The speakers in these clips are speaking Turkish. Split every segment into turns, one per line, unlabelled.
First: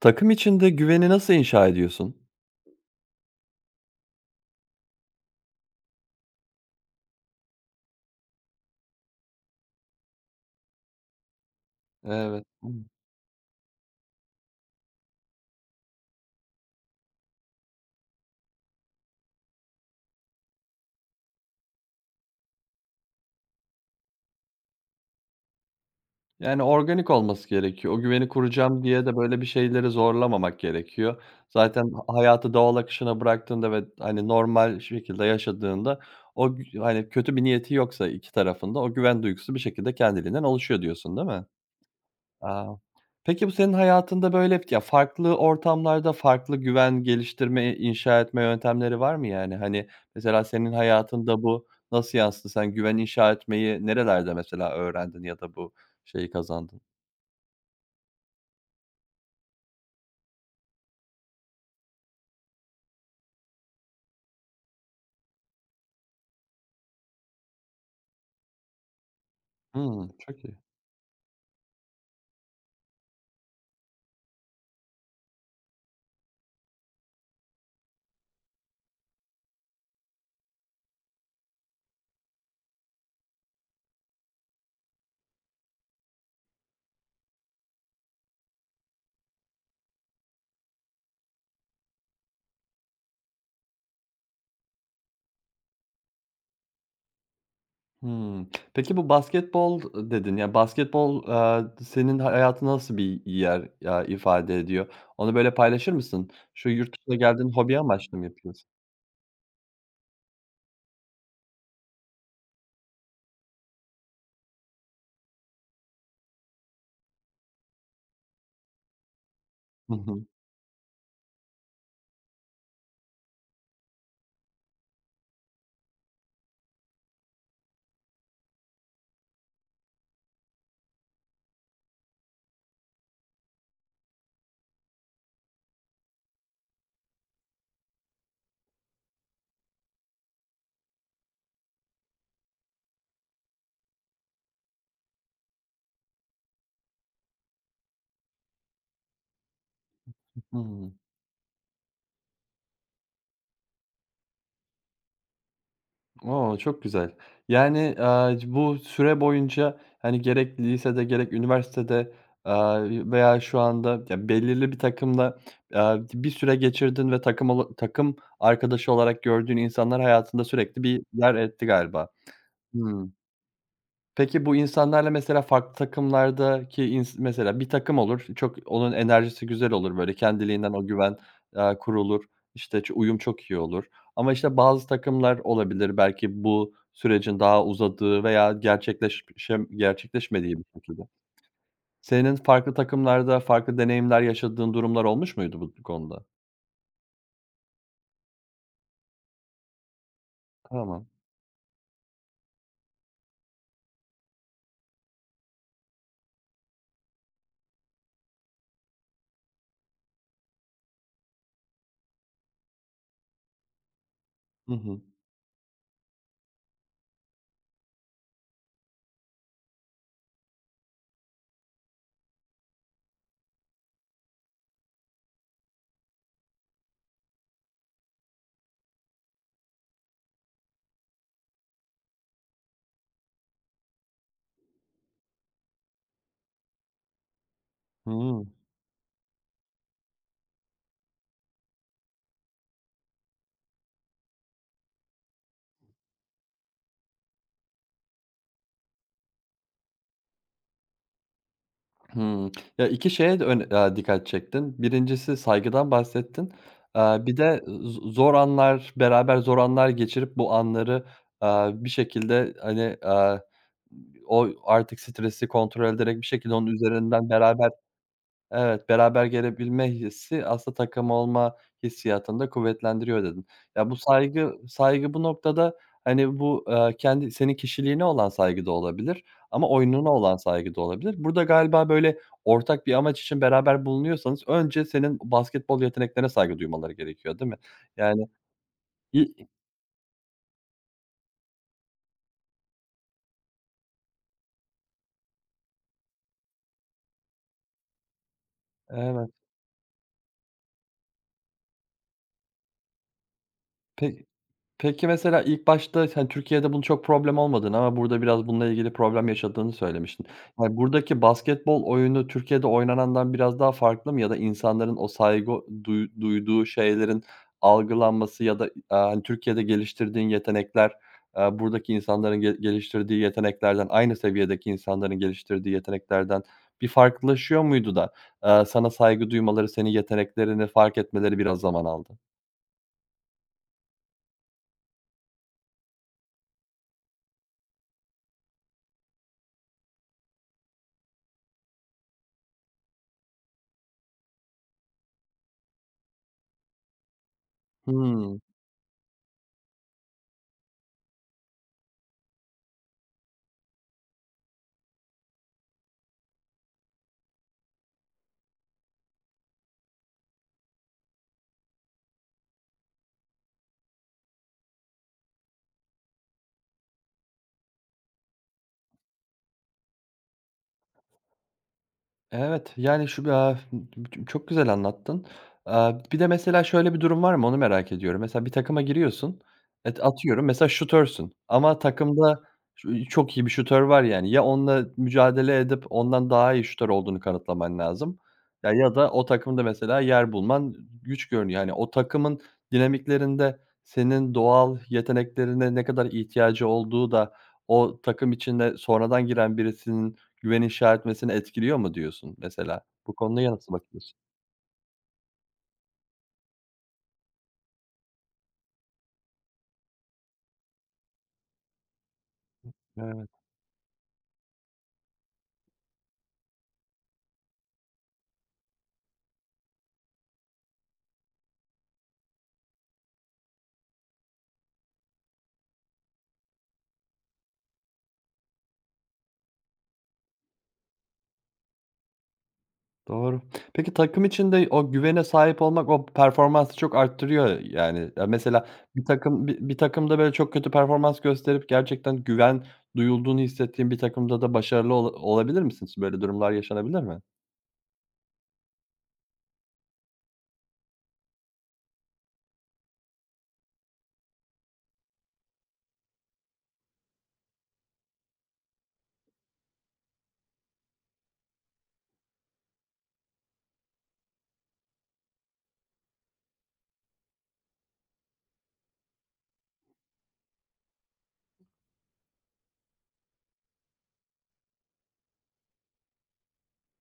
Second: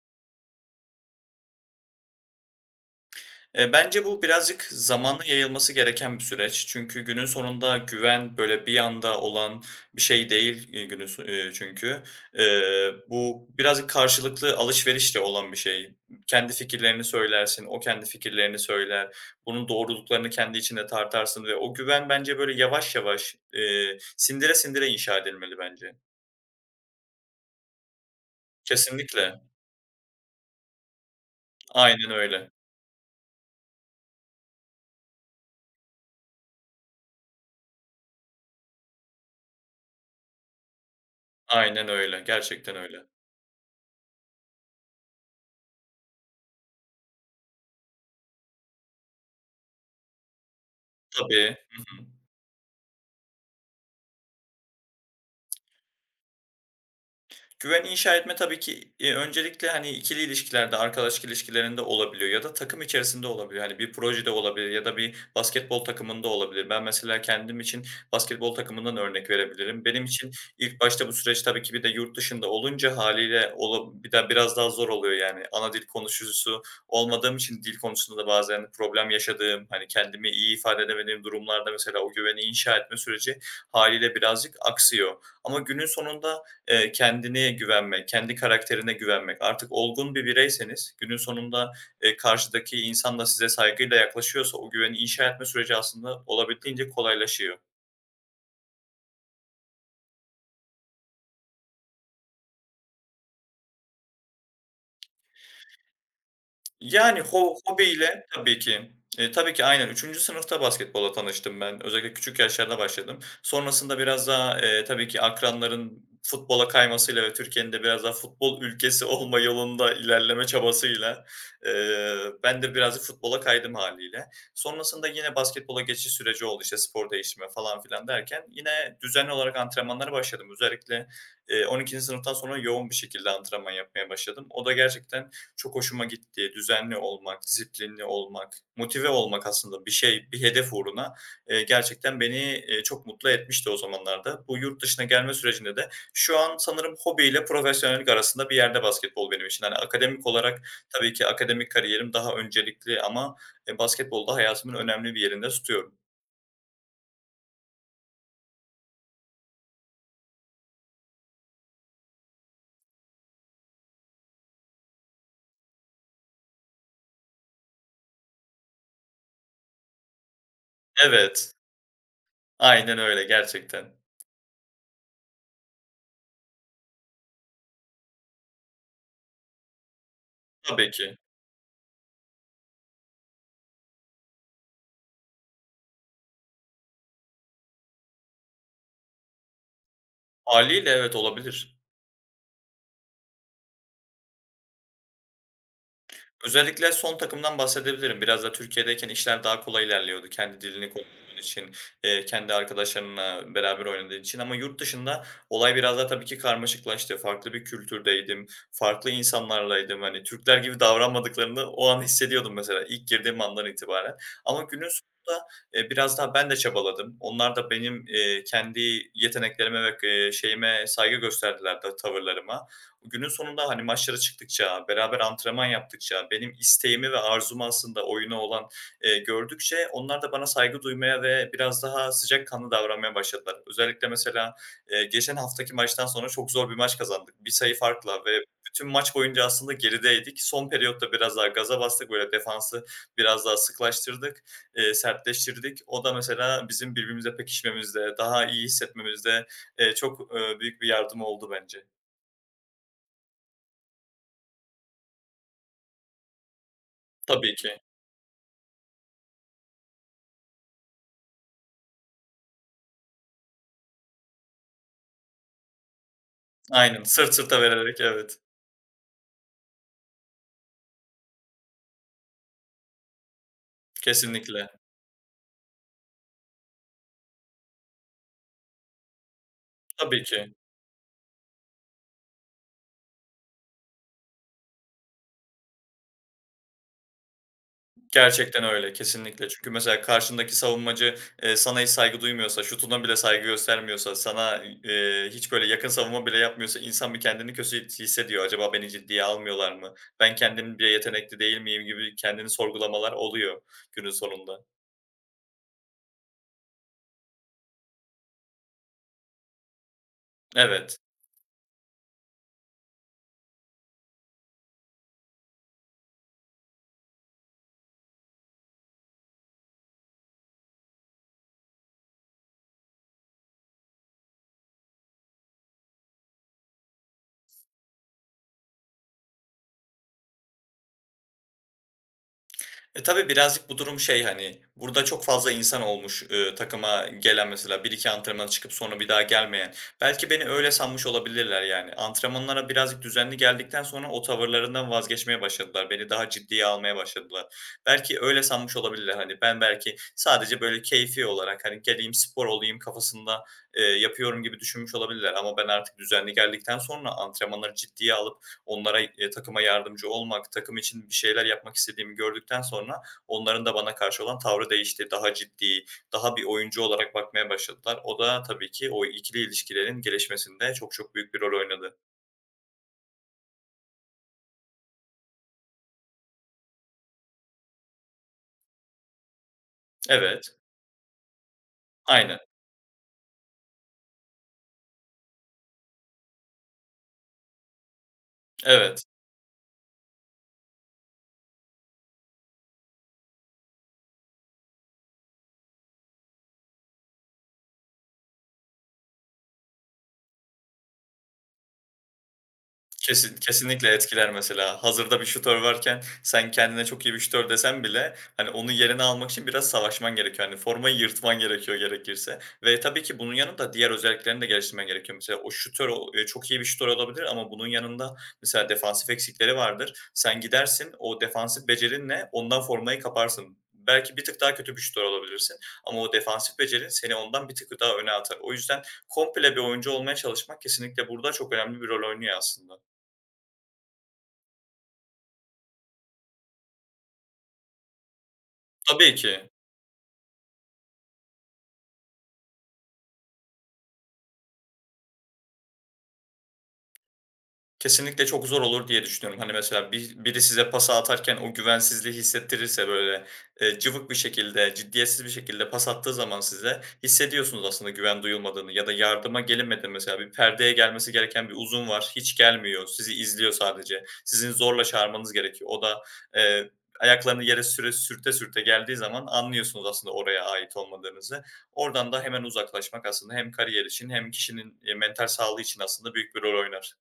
Takım içinde güveni nasıl inşa ediyorsun?
Bence bu birazcık zamanla yayılması gereken bir süreç. Çünkü günün sonunda güven, böyle, bir anda olan bir şey değil, günün so çünkü.
Evet. Hımm.
Bu birazcık karşılıklı alışverişle olan bir şey. Kendi fikirlerini söylersin, o kendi fikirlerini söyler. Bunun doğruluklarını kendi içinde tartarsın ve o güven bence, böyle, yavaş yavaş, sindire sindire inşa edilmeli bence.
Yani, organik olması gerekiyor. O güveni kuracağım diye de, böyle,
Kesinlikle.
bir şeyleri zorlamamak gerekiyor. Zaten
Aynen öyle.
hayatı doğal akışına bıraktığında ve, hani, normal şekilde yaşadığında o gü hani, kötü bir niyeti yoksa iki tarafın da o güven duygusu bir şekilde kendiliğinden oluşuyor diyorsun, değil mi?
Aynen öyle.
A!
Gerçekten öyle.
Peki bu senin hayatında, böyle, ya, farklı ortamlarda farklı güven geliştirme, inşa etme yöntemleri var mı yani? Hani, mesela senin hayatında
Tabii.
bu
Hı hı.
nasıl yansıdı? Sen güven inşa etmeyi nerelerde mesela öğrendin ya da bu şeyi kazandın?
Güveni inşa etme tabii ki, öncelikle, hani, ikili ilişkilerde, arkadaşlık ilişkilerinde olabiliyor ya da takım içerisinde olabiliyor. Hani, bir projede olabilir ya da bir basketbol takımında olabilir. Ben mesela kendim için basketbol takımından örnek verebilirim. Benim
Hımm,
için
çok iyi.
ilk başta bu süreç tabii ki bir de yurt dışında olunca haliyle bir de biraz daha zor oluyor yani. Ana dil konuşucusu olmadığım için dil konusunda da bazen problem yaşadığım, hani, kendimi iyi ifade edemediğim durumlarda mesela o güveni inşa etme süreci haliyle birazcık aksıyor. Ama günün sonunda kendine güvenmek, kendi karakterine güvenmek. Artık olgun bir bireyseniz günün sonunda, karşıdaki insan da size saygıyla yaklaşıyorsa o güveni inşa etme süreci aslında olabildiğince kolaylaşıyor.
Hımm. Peki bu basketbol, dedin. Ya, basketbol, senin hayatında nasıl bir yer, ya, ifade ediyor? Onu, böyle, paylaşır mısın? Şu yurt dışına
Yani
geldiğin
ho
hobi amaçlı mı
hobiyle tabii
yapıyorsun?
ki. Tabii ki aynen. Üçüncü sınıfta basketbola tanıştım ben. Özellikle küçük yaşlarda başladım. Sonrasında biraz daha, tabii ki akranların futbola kaymasıyla ve Türkiye'nin de biraz daha futbol ülkesi olma yolunda
Hı hı.
ilerleme çabasıyla, eee, ben de birazcık futbola kaydım haliyle. Sonrasında yine basketbola geçiş süreci oldu, işte, spor değişimi falan filan derken yine düzenli olarak antrenmanlara başladım. Özellikle, on ikinci sınıftan sonra yoğun bir şekilde antrenman yapmaya başladım. O da gerçekten, çok hoşuma gitti. Düzenli olmak, disiplinli olmak, motive olmak aslında bir şey, bir hedef uğruna, gerçekten beni, çok mutlu etmişti o zamanlarda. Bu yurt dışına gelme sürecinde de şu an sanırım hobiyle profesyonellik arasında bir yerde basketbol benim için. Hani akademik olarak
Hıı.
tabii ki akademik kariyerim daha öncelikli ama, basketbolu hayatımın önemli bir yerinde tutuyorum.
Oo, çok güzel. Yani, bu süre boyunca, hani, gerek lisede gerek üniversitede, veya şu anda ya belirli bir takımla, bir süre geçirdin ve takım arkadaşı olarak gördüğün insanlar hayatında sürekli bir yer
Evet,
etti galiba.
aynen
Hıı.
öyle gerçekten.
Peki bu insanlarla mesela farklı takımlardaki mesela bir takım olur, çok onun enerjisi güzel olur böyle kendiliğinden o
Tabii
güven,
ki.
kurulur, işte, uyum çok iyi olur ama, işte, bazı takımlar olabilir belki bu sürecin daha uzadığı veya gerçekleşmediği bir
Hâliyle
şekilde.
evet, olabilir.
Senin farklı takımlarda farklı deneyimler yaşadığın durumlar olmuş muydu bu konuda?
Özellikle son takımdan bahsedebilirim. Biraz da Türkiye'deyken işler daha kolay ilerliyordu. Kendi dilini
Tamam.
konuştuğun için, kendi arkadaşlarınla beraber oynadığın için ama yurt dışında olay biraz daha tabii ki karmaşıklaştı. Farklı bir kültürdeydim, farklı insanlarlaydım. Hani, Türkler gibi davranmadıklarını o an hissediyordum mesela ilk girdiğim andan itibaren ama
Hı
günün
hı.
sonunda, biraz daha ben de çabaladım. Onlar da benim, kendi yeteneklerime ve şeyime saygı gösterdiler, da tavırlarıma. Günün sonunda, hani, maçlara çıktıkça, beraber antrenman yaptıkça, benim isteğimi ve arzumu aslında oyuna olan, gördükçe onlar da bana saygı duymaya ve biraz daha sıcakkanlı davranmaya başladılar. Özellikle mesela, geçen haftaki maçtan sonra çok zor bir maç kazandık. Bir sayı farkla ve
Hıı.
bütün maç boyunca aslında gerideydik. Son periyotta biraz daha gaza bastık, böyle, defansı biraz daha sıklaştırdık, sertleştirdik. O da mesela bizim birbirimize pekişmemizde, daha iyi hissetmemizde, çok, büyük bir yardımı oldu bence.
Hımm. Ya, 2 şeye de dikkat çektin. Birincisi saygıdan bahsettin. Aaa, bir
Tabii
de
ki.
zor anlar, beraber zor anlar geçirip bu anları, bir şekilde, hani, o artık stresi kontrol ederek bir şekilde onun
Aynen,
üzerinden
sırt sırta
beraber
vererek, evet.
evet, beraber gelebilme hissi aslında takım olma hissiyatını da kuvvetlendiriyor dedin. Ya, bu saygı
Kesinlikle.
saygı bu noktada, hani, bu, kendi senin kişiliğine olan saygı da olabilir ama oyununa
Tabii
olan
ki.
saygı da olabilir. Burada galiba, böyle, ortak bir amaç için beraber bulunuyorsanız önce senin basketbol yeteneklerine saygı duymaları gerekiyor, değil mi? Yani,
Gerçekten öyle,
i
kesinlikle. Çünkü mesela karşındaki savunmacı, sana hiç saygı duymuyorsa, şutuna bile saygı göstermiyorsa, sana, hiç böyle yakın savunma bile yapmıyorsa insan bir kendini kötü hissediyor. "Acaba beni ciddiye
evet.
almıyorlar mı? Ben kendim bile yetenekli değil miyim?" gibi kendini sorgulamalar oluyor günün
Pe
sonunda.
Peki, mesela ilk başta sen Türkiye'de bunun çok problem olmadığını ama burada biraz bununla ilgili problem yaşadığını söylemiştin. Yani,
Evet.
buradaki basketbol oyunu Türkiye'de oynanandan biraz daha farklı mı ya da insanların o saygı duyduğu şeylerin algılanması ya da, hani, Türkiye'de geliştirdiğin yetenekler, buradaki insanların geliştirdiği yeteneklerden, aynı seviyedeki insanların geliştirdiği yeteneklerden bir farklılaşıyor muydu da, sana saygı duymaları, senin yeteneklerini fark etmeleri biraz zaman aldı?
Tabii birazcık bu durum şey, hani, burada çok fazla insan olmuş, takıma gelen mesela bir iki antrenmana çıkıp sonra bir daha gelmeyen. Belki beni öyle sanmış olabilirler yani. Antrenmanlara birazcık düzenli geldikten sonra o tavırlarından vazgeçmeye başladılar. Beni daha ciddiye almaya başladılar. Belki
Hıı.
öyle sanmış olabilirler. Hani, ben belki sadece böyle keyfi olarak, hani, geleyim spor olayım kafasında, yapıyorum gibi düşünmüş olabilirler ama ben artık düzenli geldikten sonra antrenmanları ciddiye alıp onlara, takıma yardımcı olmak, takım için bir şeyler yapmak istediğimi gördükten sonra onların da bana karşı olan tavrı değişti. Daha ciddi, daha bir oyuncu olarak bakmaya başladılar. O da tabii ki o ikili ilişkilerin gelişmesinde çok çok büyük bir rol oynadı.
Evet, yani, şu ya, çok güzel anlattın. Aaa, bir de mesela şöyle bir durum var mı onu merak ediyorum. Mesela bir takıma giriyorsun, atıyorum
Evet,
mesela şutörsün ama
aynen.
takımda çok iyi bir şutör var yani. Ya onunla mücadele edip ondan daha iyi şutör olduğunu kanıtlaman lazım ya
Evet.
da o takımda mesela yer bulman güç görünüyor. Yani, o takımın dinamiklerinde senin doğal yeteneklerine ne kadar ihtiyacı olduğu da o takım içinde sonradan giren birisinin güven inşa etmesini etkiliyor mu diyorsun mesela? Bu
Kesin
konuya nasıl
kesinlikle
bakıyorsun?
etkiler mesela. Hazırda bir şutör varken sen kendine çok iyi bir şutör desen bile, hani, onun yerini almak için biraz savaşman gerekiyor. Hani, formayı yırtman gerekiyor gerekirse ve tabii ki
Evet,
bunun yanında diğer özelliklerini de geliştirmen gerekiyor. Mesela o şutör o çok iyi bir şutör olabilir ama bunun yanında mesela defansif eksikleri vardır. Sen gidersin, o defansif becerinle ondan formayı kaparsın. Belki bir tık daha kötü bir şutör olabilirsin ama o defansif becerin seni ondan bir tık daha öne atar. O yüzden komple bir oyuncu olmaya çalışmak kesinlikle burada çok önemli bir rol oynuyor aslında.
doğru. Peki takım içinde o güvene sahip olmak o performansı çok arttırıyor yani. Ya, mesela
Tabii ki.
bir takımda böyle çok kötü performans gösterip gerçekten güven duyulduğunu hissettiğin bir takımda da başarılı ola olabilir misin? Böyle durumlar yaşanabilir mi?
Kesinlikle çok zor olur diye düşünüyorum. Hani, mesela biri size pası atarken o güvensizliği hissettirirse, böyle, cıvık bir şekilde, ciddiyetsiz bir şekilde pas attığı zaman size hissediyorsunuz aslında güven duyulmadığını ya da yardıma gelinmedi. Mesela bir perdeye gelmesi gereken bir uzun var, hiç gelmiyor, sizi izliyor sadece. Sizin zorla çağırmanız gerekiyor. O da, eee, ayaklarını yere sürte sürte geldiği zaman anlıyorsunuz aslında oraya ait olmadığınızı. Oradan da hemen uzaklaşmak aslında hem kariyer için hem kişinin, mental sağlığı için aslında büyük bir rol oynar.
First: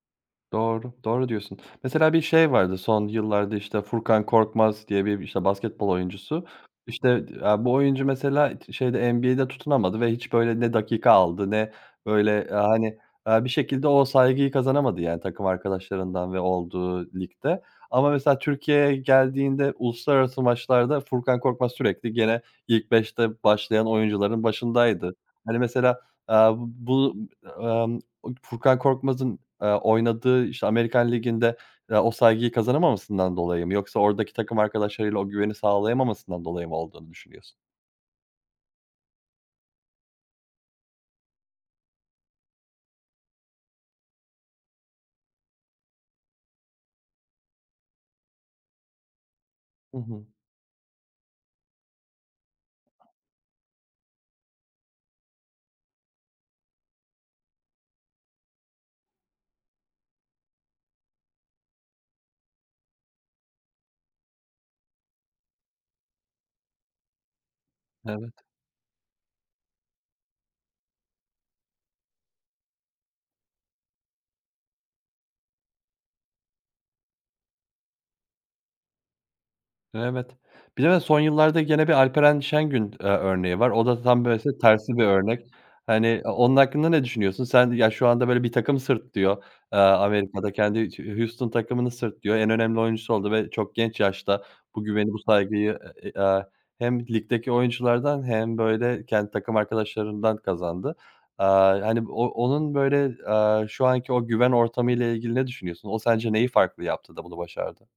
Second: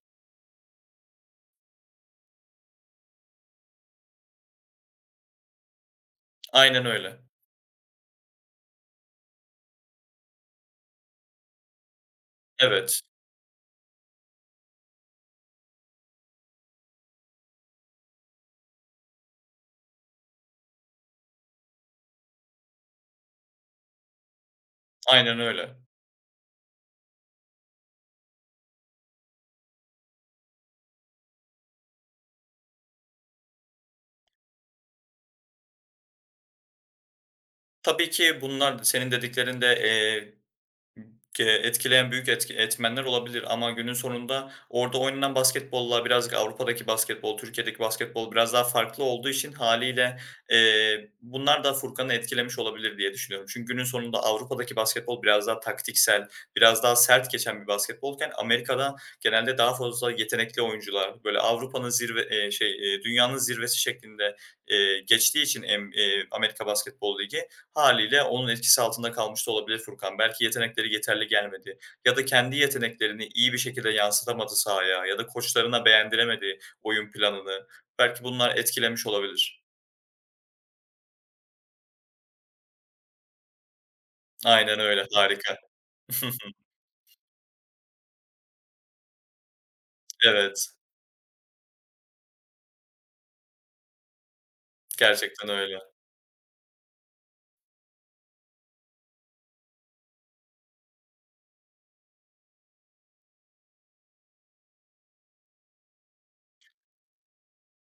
Doğru, doğru diyorsun. Mesela bir şey vardı son yıllarda, işte, Furkan Korkmaz diye bir, işte, basketbol oyuncusu.
Aynen öyle.
İşte, aaa, bu oyuncu mesela t şeyde NBA'de tutunamadı ve hiç, böyle, ne dakika aldı ne, böyle, hani,
Evet,
bir şekilde o saygıyı kazanamadı, yani, takım arkadaşlarından ve olduğu ligde. Ama mesela Türkiye'ye geldiğinde uluslararası maçlarda Furkan Korkmaz sürekli gene ilk beşte başlayan oyuncuların başındaydı.
aynen
Hani,
öyle.
mesela, bu, emm Furkan Korkmaz'ın, oynadığı, işte, Amerikan Ligi'nde, o saygıyı kazanamamasından dolayı mı yoksa oradaki takım arkadaşlarıyla o güveni sağlayamamasından dolayı mı olduğunu düşünüyorsun?
Tabii ki bunlar senin dediklerin de, Ke etkileyen büyük etki etmenler olabilir ama günün sonunda orada oynanan basketbolla birazcık Avrupa'daki basketbol, Türkiye'deki basketbol biraz daha farklı olduğu için
Hı
haliyle
hı.
bunlar da Furkan'ı etkilemiş olabilir diye düşünüyorum. Çünkü günün sonunda Avrupa'daki basketbol biraz daha taktiksel, biraz daha sert geçen bir basketbolken Amerika'da genelde daha fazla yetenekli oyuncular, böyle, dünyanın zirvesi şeklinde, geçtiği için Amerika Basketbol Ligi, haliyle
Evet.
onun etkisi altında kalmış da olabilir Furkan. Belki yetenekleri yeterli gelmedi ya da kendi yeteneklerini iyi bir şekilde yansıtamadı sahaya ya da koçlarına beğendiremedi oyun planını. Belki bunlar etkilemiş olabilir.
Evet. Bir de son yıllarda gene bir Alperen Şengün, örneği var. O da tam böylesi
Aynen
tersi bir
öyle,
örnek.
harika.
Hani, onun hakkında ne düşünüyorsun? Sen ya, şu anda böyle bir takım sırtlıyor, Amerika'da.
Evet,
Kendi Hu Houston takımını sırtlıyor. En önemli oyuncusu oldu ve çok genç yaşta bu güveni, bu
gerçekten
saygıyı,
öyle.
hem ligdeki oyunculardan hem böyle kendi takım arkadaşlarından kazandı. Aaa, hani, onun böyle, şu anki o güven ortamıyla ilgili ne düşünüyorsun? O sence neyi farklı yaptı da bunu başardı?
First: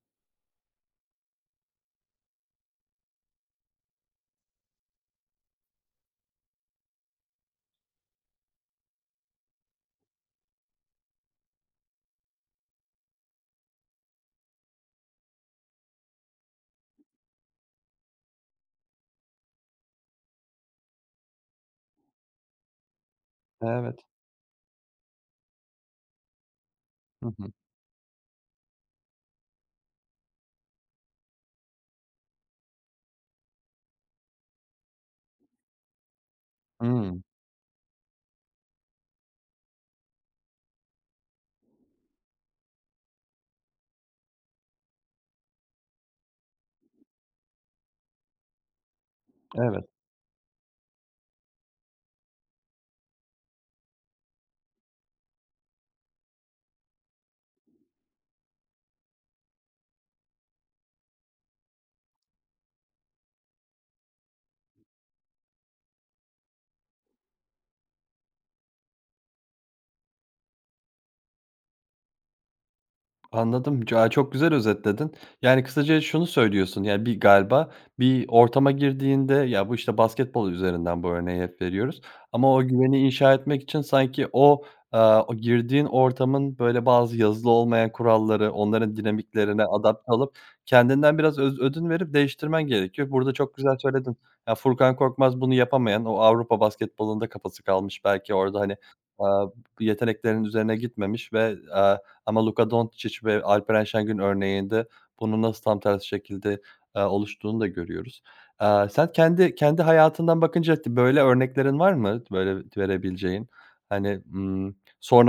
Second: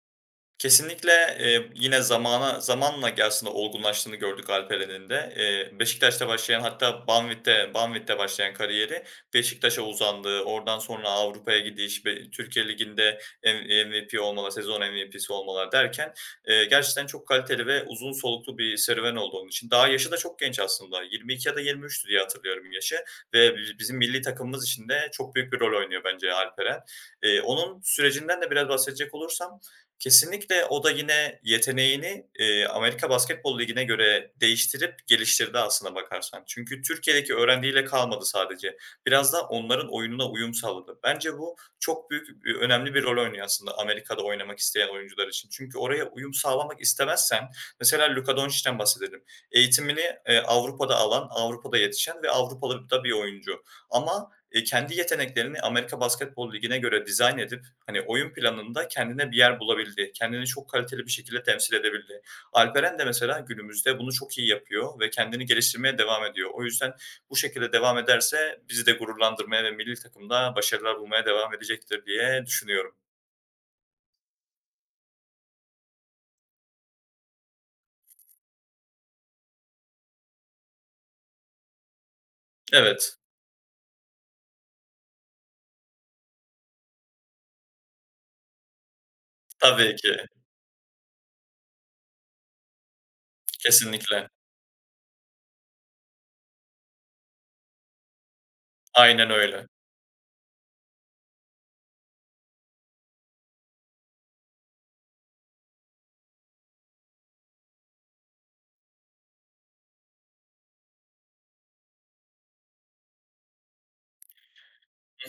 Kesinlikle, yine zamanla aslında olgunlaştığını gördük Alperen'in de. Beşiktaş'ta başlayan hatta Banvit'te başlayan kariyeri Beşiktaş'a uzandı. Oradan sonra Avrupa'ya gidiş, Türkiye Ligi'nde MVP olmalar, sezon MVP'si olmalar derken, gerçekten çok kaliteli ve uzun soluklu bir serüven oldu onun için. Daha yaşı da çok genç aslında. 22 ya da 23'tü diye hatırlıyorum yaşı ve bizim
Evet.
milli takımımız için de çok büyük bir rol oynuyor bence Alperen.
Hı hı.
Onun sürecinden de biraz bahsedecek olursam, kesinlikle o da yine yeteneğini, Amerika Basketbol Ligi'ne göre değiştirip geliştirdi aslına bakarsan. Çünkü
Hıı.
Türkiye'deki öğrendiğiyle kalmadı sadece. Biraz da onların oyununa uyum sağladı. Bence bu çok büyük, önemli bir rol oynuyor aslında Amerika'da oynamak isteyen oyuncular için. Çünkü oraya uyum sağlamak istemezsen mesela Luka Doncic'ten bahsedelim.
Evet,
Eğitimini, Avrupa'da alan, Avrupa'da yetişen ve Avrupalı da bir oyuncu ama kendi yeteneklerini Amerika Basketbol Ligi'ne göre dizayn edip, hani, oyun planında kendine bir yer bulabildi. Kendini çok kaliteli bir şekilde temsil edebildi. Alperen de mesela günümüzde bunu çok iyi yapıyor ve kendini geliştirmeye devam ediyor. O yüzden bu şekilde devam ederse bizi de gururlandırmaya ve milli takımda başarılar bulmaya devam edecektir diye düşünüyorum.
anladım. Ya, çok güzel özetledin. Yani, kısaca şunu söylüyorsun, yani, galiba bir ortama girdiğinde, ya, bu, işte, basketbol üzerinden bu örneği hep veriyoruz ama o güveni
Evet,
inşa etmek için sanki o, o girdiğin ortamın, böyle, bazı yazılı olmayan kuralları, onların dinamiklerine
tabii
adapte
ki.
olup kendinden biraz ödün verip değiştirmen gerekiyor. Burada çok güzel söyledin.
Kesinlikle.
Ya, Furkan Korkmaz bunu yapamayan, o Avrupa basketbolunda kafası kalmış belki orada, hani,
Aynen
aaa,
öyle.
yeteneklerinin üzerine gitmemiş ve, ama Luka Dončić ve Alperen Şengün örneğinde bunun nasıl tam tersi şekilde, oluştuğunu da görüyoruz. Sen kendi hayatından bakınca böyle örneklerin var mı böyle verebileceğin? Hani,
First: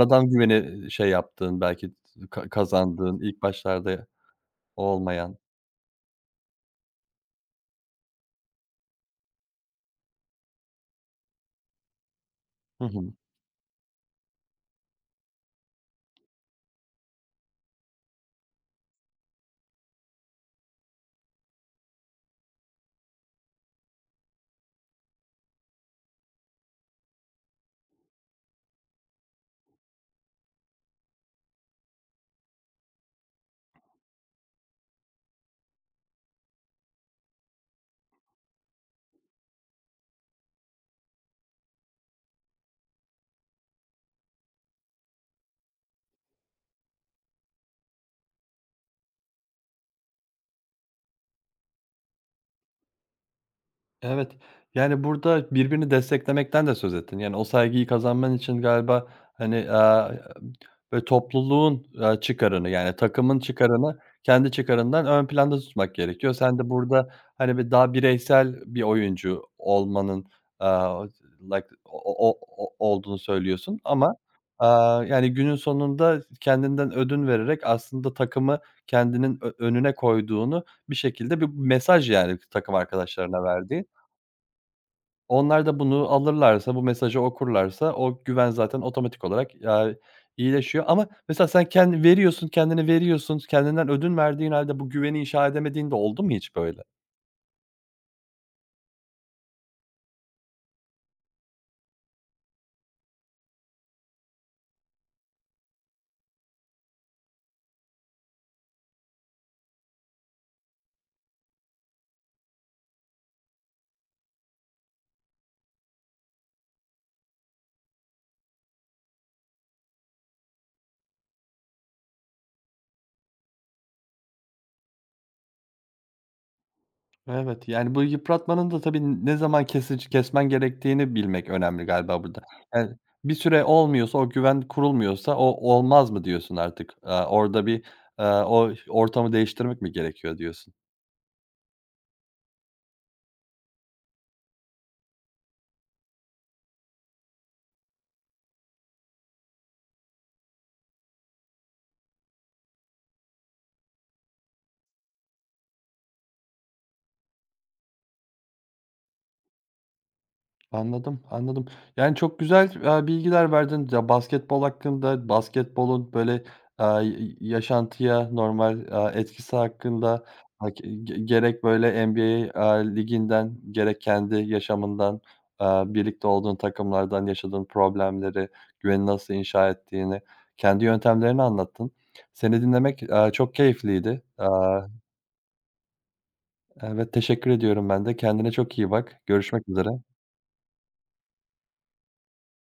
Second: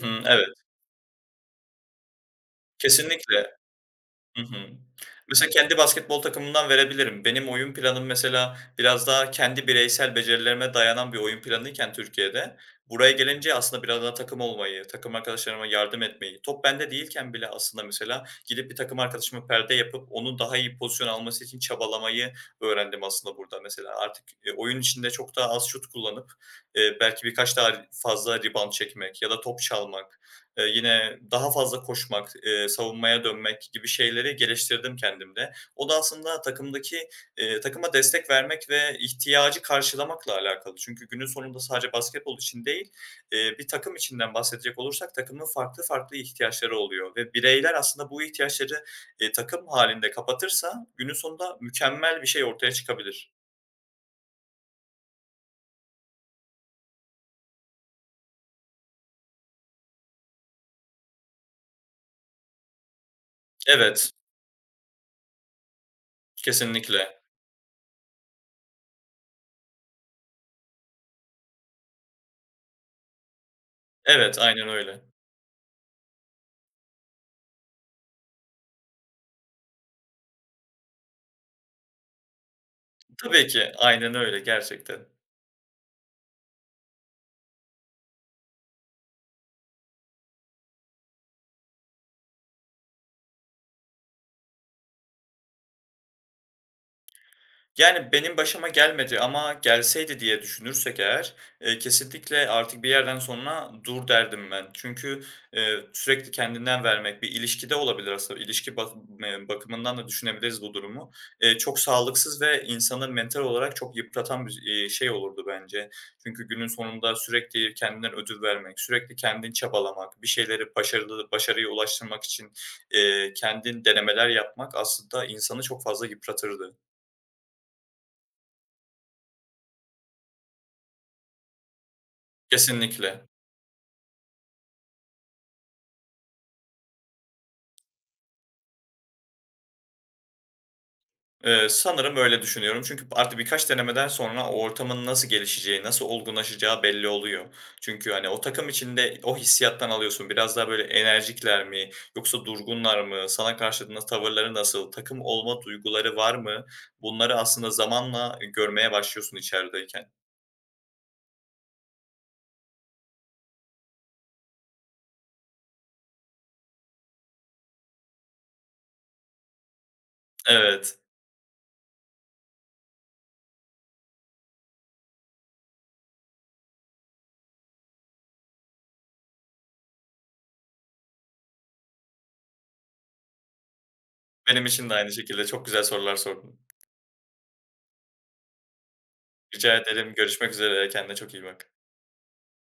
Hı hı, evet.
güveni, şey yaptığın belki kazandığın, ilk
Kesinlikle.
başlarda
Hı hı.
olmayan.
Mesela kendi basketbol takımımdan verebilirim. Benim oyun planım mesela biraz daha kendi bireysel becerilerime dayanan bir oyun planıyken Türkiye'de,
Hı
buraya
hı.
gelince aslında biraz daha takım olmayı, takım arkadaşlarıma yardım etmeyi, top bende değilken bile aslında mesela gidip bir takım arkadaşıma perde yapıp onun daha iyi pozisyon alması için çabalamayı öğrendim aslında burada mesela. Artık, oyun içinde çok daha az şut kullanıp, belki birkaç daha fazla rebound çekmek ya da top çalmak. Yine daha fazla koşmak, savunmaya dönmek gibi şeyleri geliştirdim kendimde. O da aslında takımdaki, takıma destek vermek ve ihtiyacı karşılamakla alakalı. Çünkü günün sonunda sadece basketbol için değil, bir takım içinden bahsedecek olursak takımın farklı farklı ihtiyaçları oluyor ve bireyler aslında bu ihtiyaçları, takım halinde kapatırsa günün sonunda mükemmel bir şey ortaya çıkabilir.
Evet, yani, burada birbirini desteklemekten de söz ettin. Yani, o saygıyı kazanman için galiba, hani, böyle, topluluğun, çıkarını, yani, takımın çıkarını
Evet,
kendi çıkarından ön planda tutmak gerekiyor. Sen de burada,
kesinlikle.
hani, bir daha bireysel bir oyuncu olmanın, aaa, like o olduğunu söylüyorsun ama,
Evet, aynen öyle.
yani, günün sonunda kendinden ödün vererek aslında takımı kendinin önüne koyduğunu bir şekilde bir mesaj, yani, takım arkadaşlarına
Tabii ki,
verdiğin.
aynen öyle gerçekten.
Onlar da bunu alırlarsa, bu mesajı okurlarsa o güven zaten otomatik olarak, iyileşiyor ama mesela sen kendi veriyorsun, kendini veriyorsun, kendinden ödün verdiğin halde bu güveni inşa edemediğin de oldu mu hiç böyle?
Yani, benim başıma gelmedi ama gelseydi diye düşünürsek eğer, kesinlikle artık bir yerden sonra dur derdim ben. Çünkü, sürekli kendinden vermek bir ilişkide olabilir aslında. İlişki bakımından da düşünebiliriz bu durumu. Çok sağlıksız ve insanı mental olarak çok yıpratan bir, şey olurdu bence. Çünkü günün sonunda sürekli kendinden ödün vermek, sürekli kendin çabalamak, bir şeyleri başarılı başarıya ulaştırmak için, kendin denemeler yapmak aslında insanı çok fazla yıpratırdı.
Evet, yani, bu yıpratmanın da tabii ne zaman kesmen gerektiğini bilmek önemli galiba burada. Yani,
Kesinlikle.
bir süre olmuyorsa, o güven kurulmuyorsa o "Olmaz mı?" diyorsun artık. Orada bir, o ortamı değiştirmek mi gerekiyor diyorsun?
Sanırım öyle düşünüyorum. Çünkü artık birkaç denemeden sonra o ortamın nasıl gelişeceği, nasıl olgunlaşacağı belli oluyor. Çünkü, hani, o takım içinde o hissiyattan alıyorsun. Biraz daha böyle enerjikler mi yoksa durgunlar mı? Sana karşı tavırları nasıl? Takım olma duyguları var mı? Bunları aslında zamanla görmeye başlıyorsun içerideyken.
Anladım, anladım. Yani, çok güzel, bilgiler verdin. Ya, basketbol hakkında, basketbolun, böyle, yaşantıya, normal, etkisi hakkında, ha
Evet,
ge gerek, böyle, NBA, liginden, gerek kendi yaşamından, birlikte olduğun takımlardan yaşadığın problemleri, güveni nasıl inşa ettiğini, kendi yöntemlerini anlattın. Seni dinlemek, çok keyifliydi.
benim için de aynı şekilde çok güzel sorular sordun.
Evet, teşekkür ediyorum ben de. Kendine çok iyi bak. Görüşmek
Rica
üzere.
ederim. Görüşmek üzere. Kendine çok iyi bak.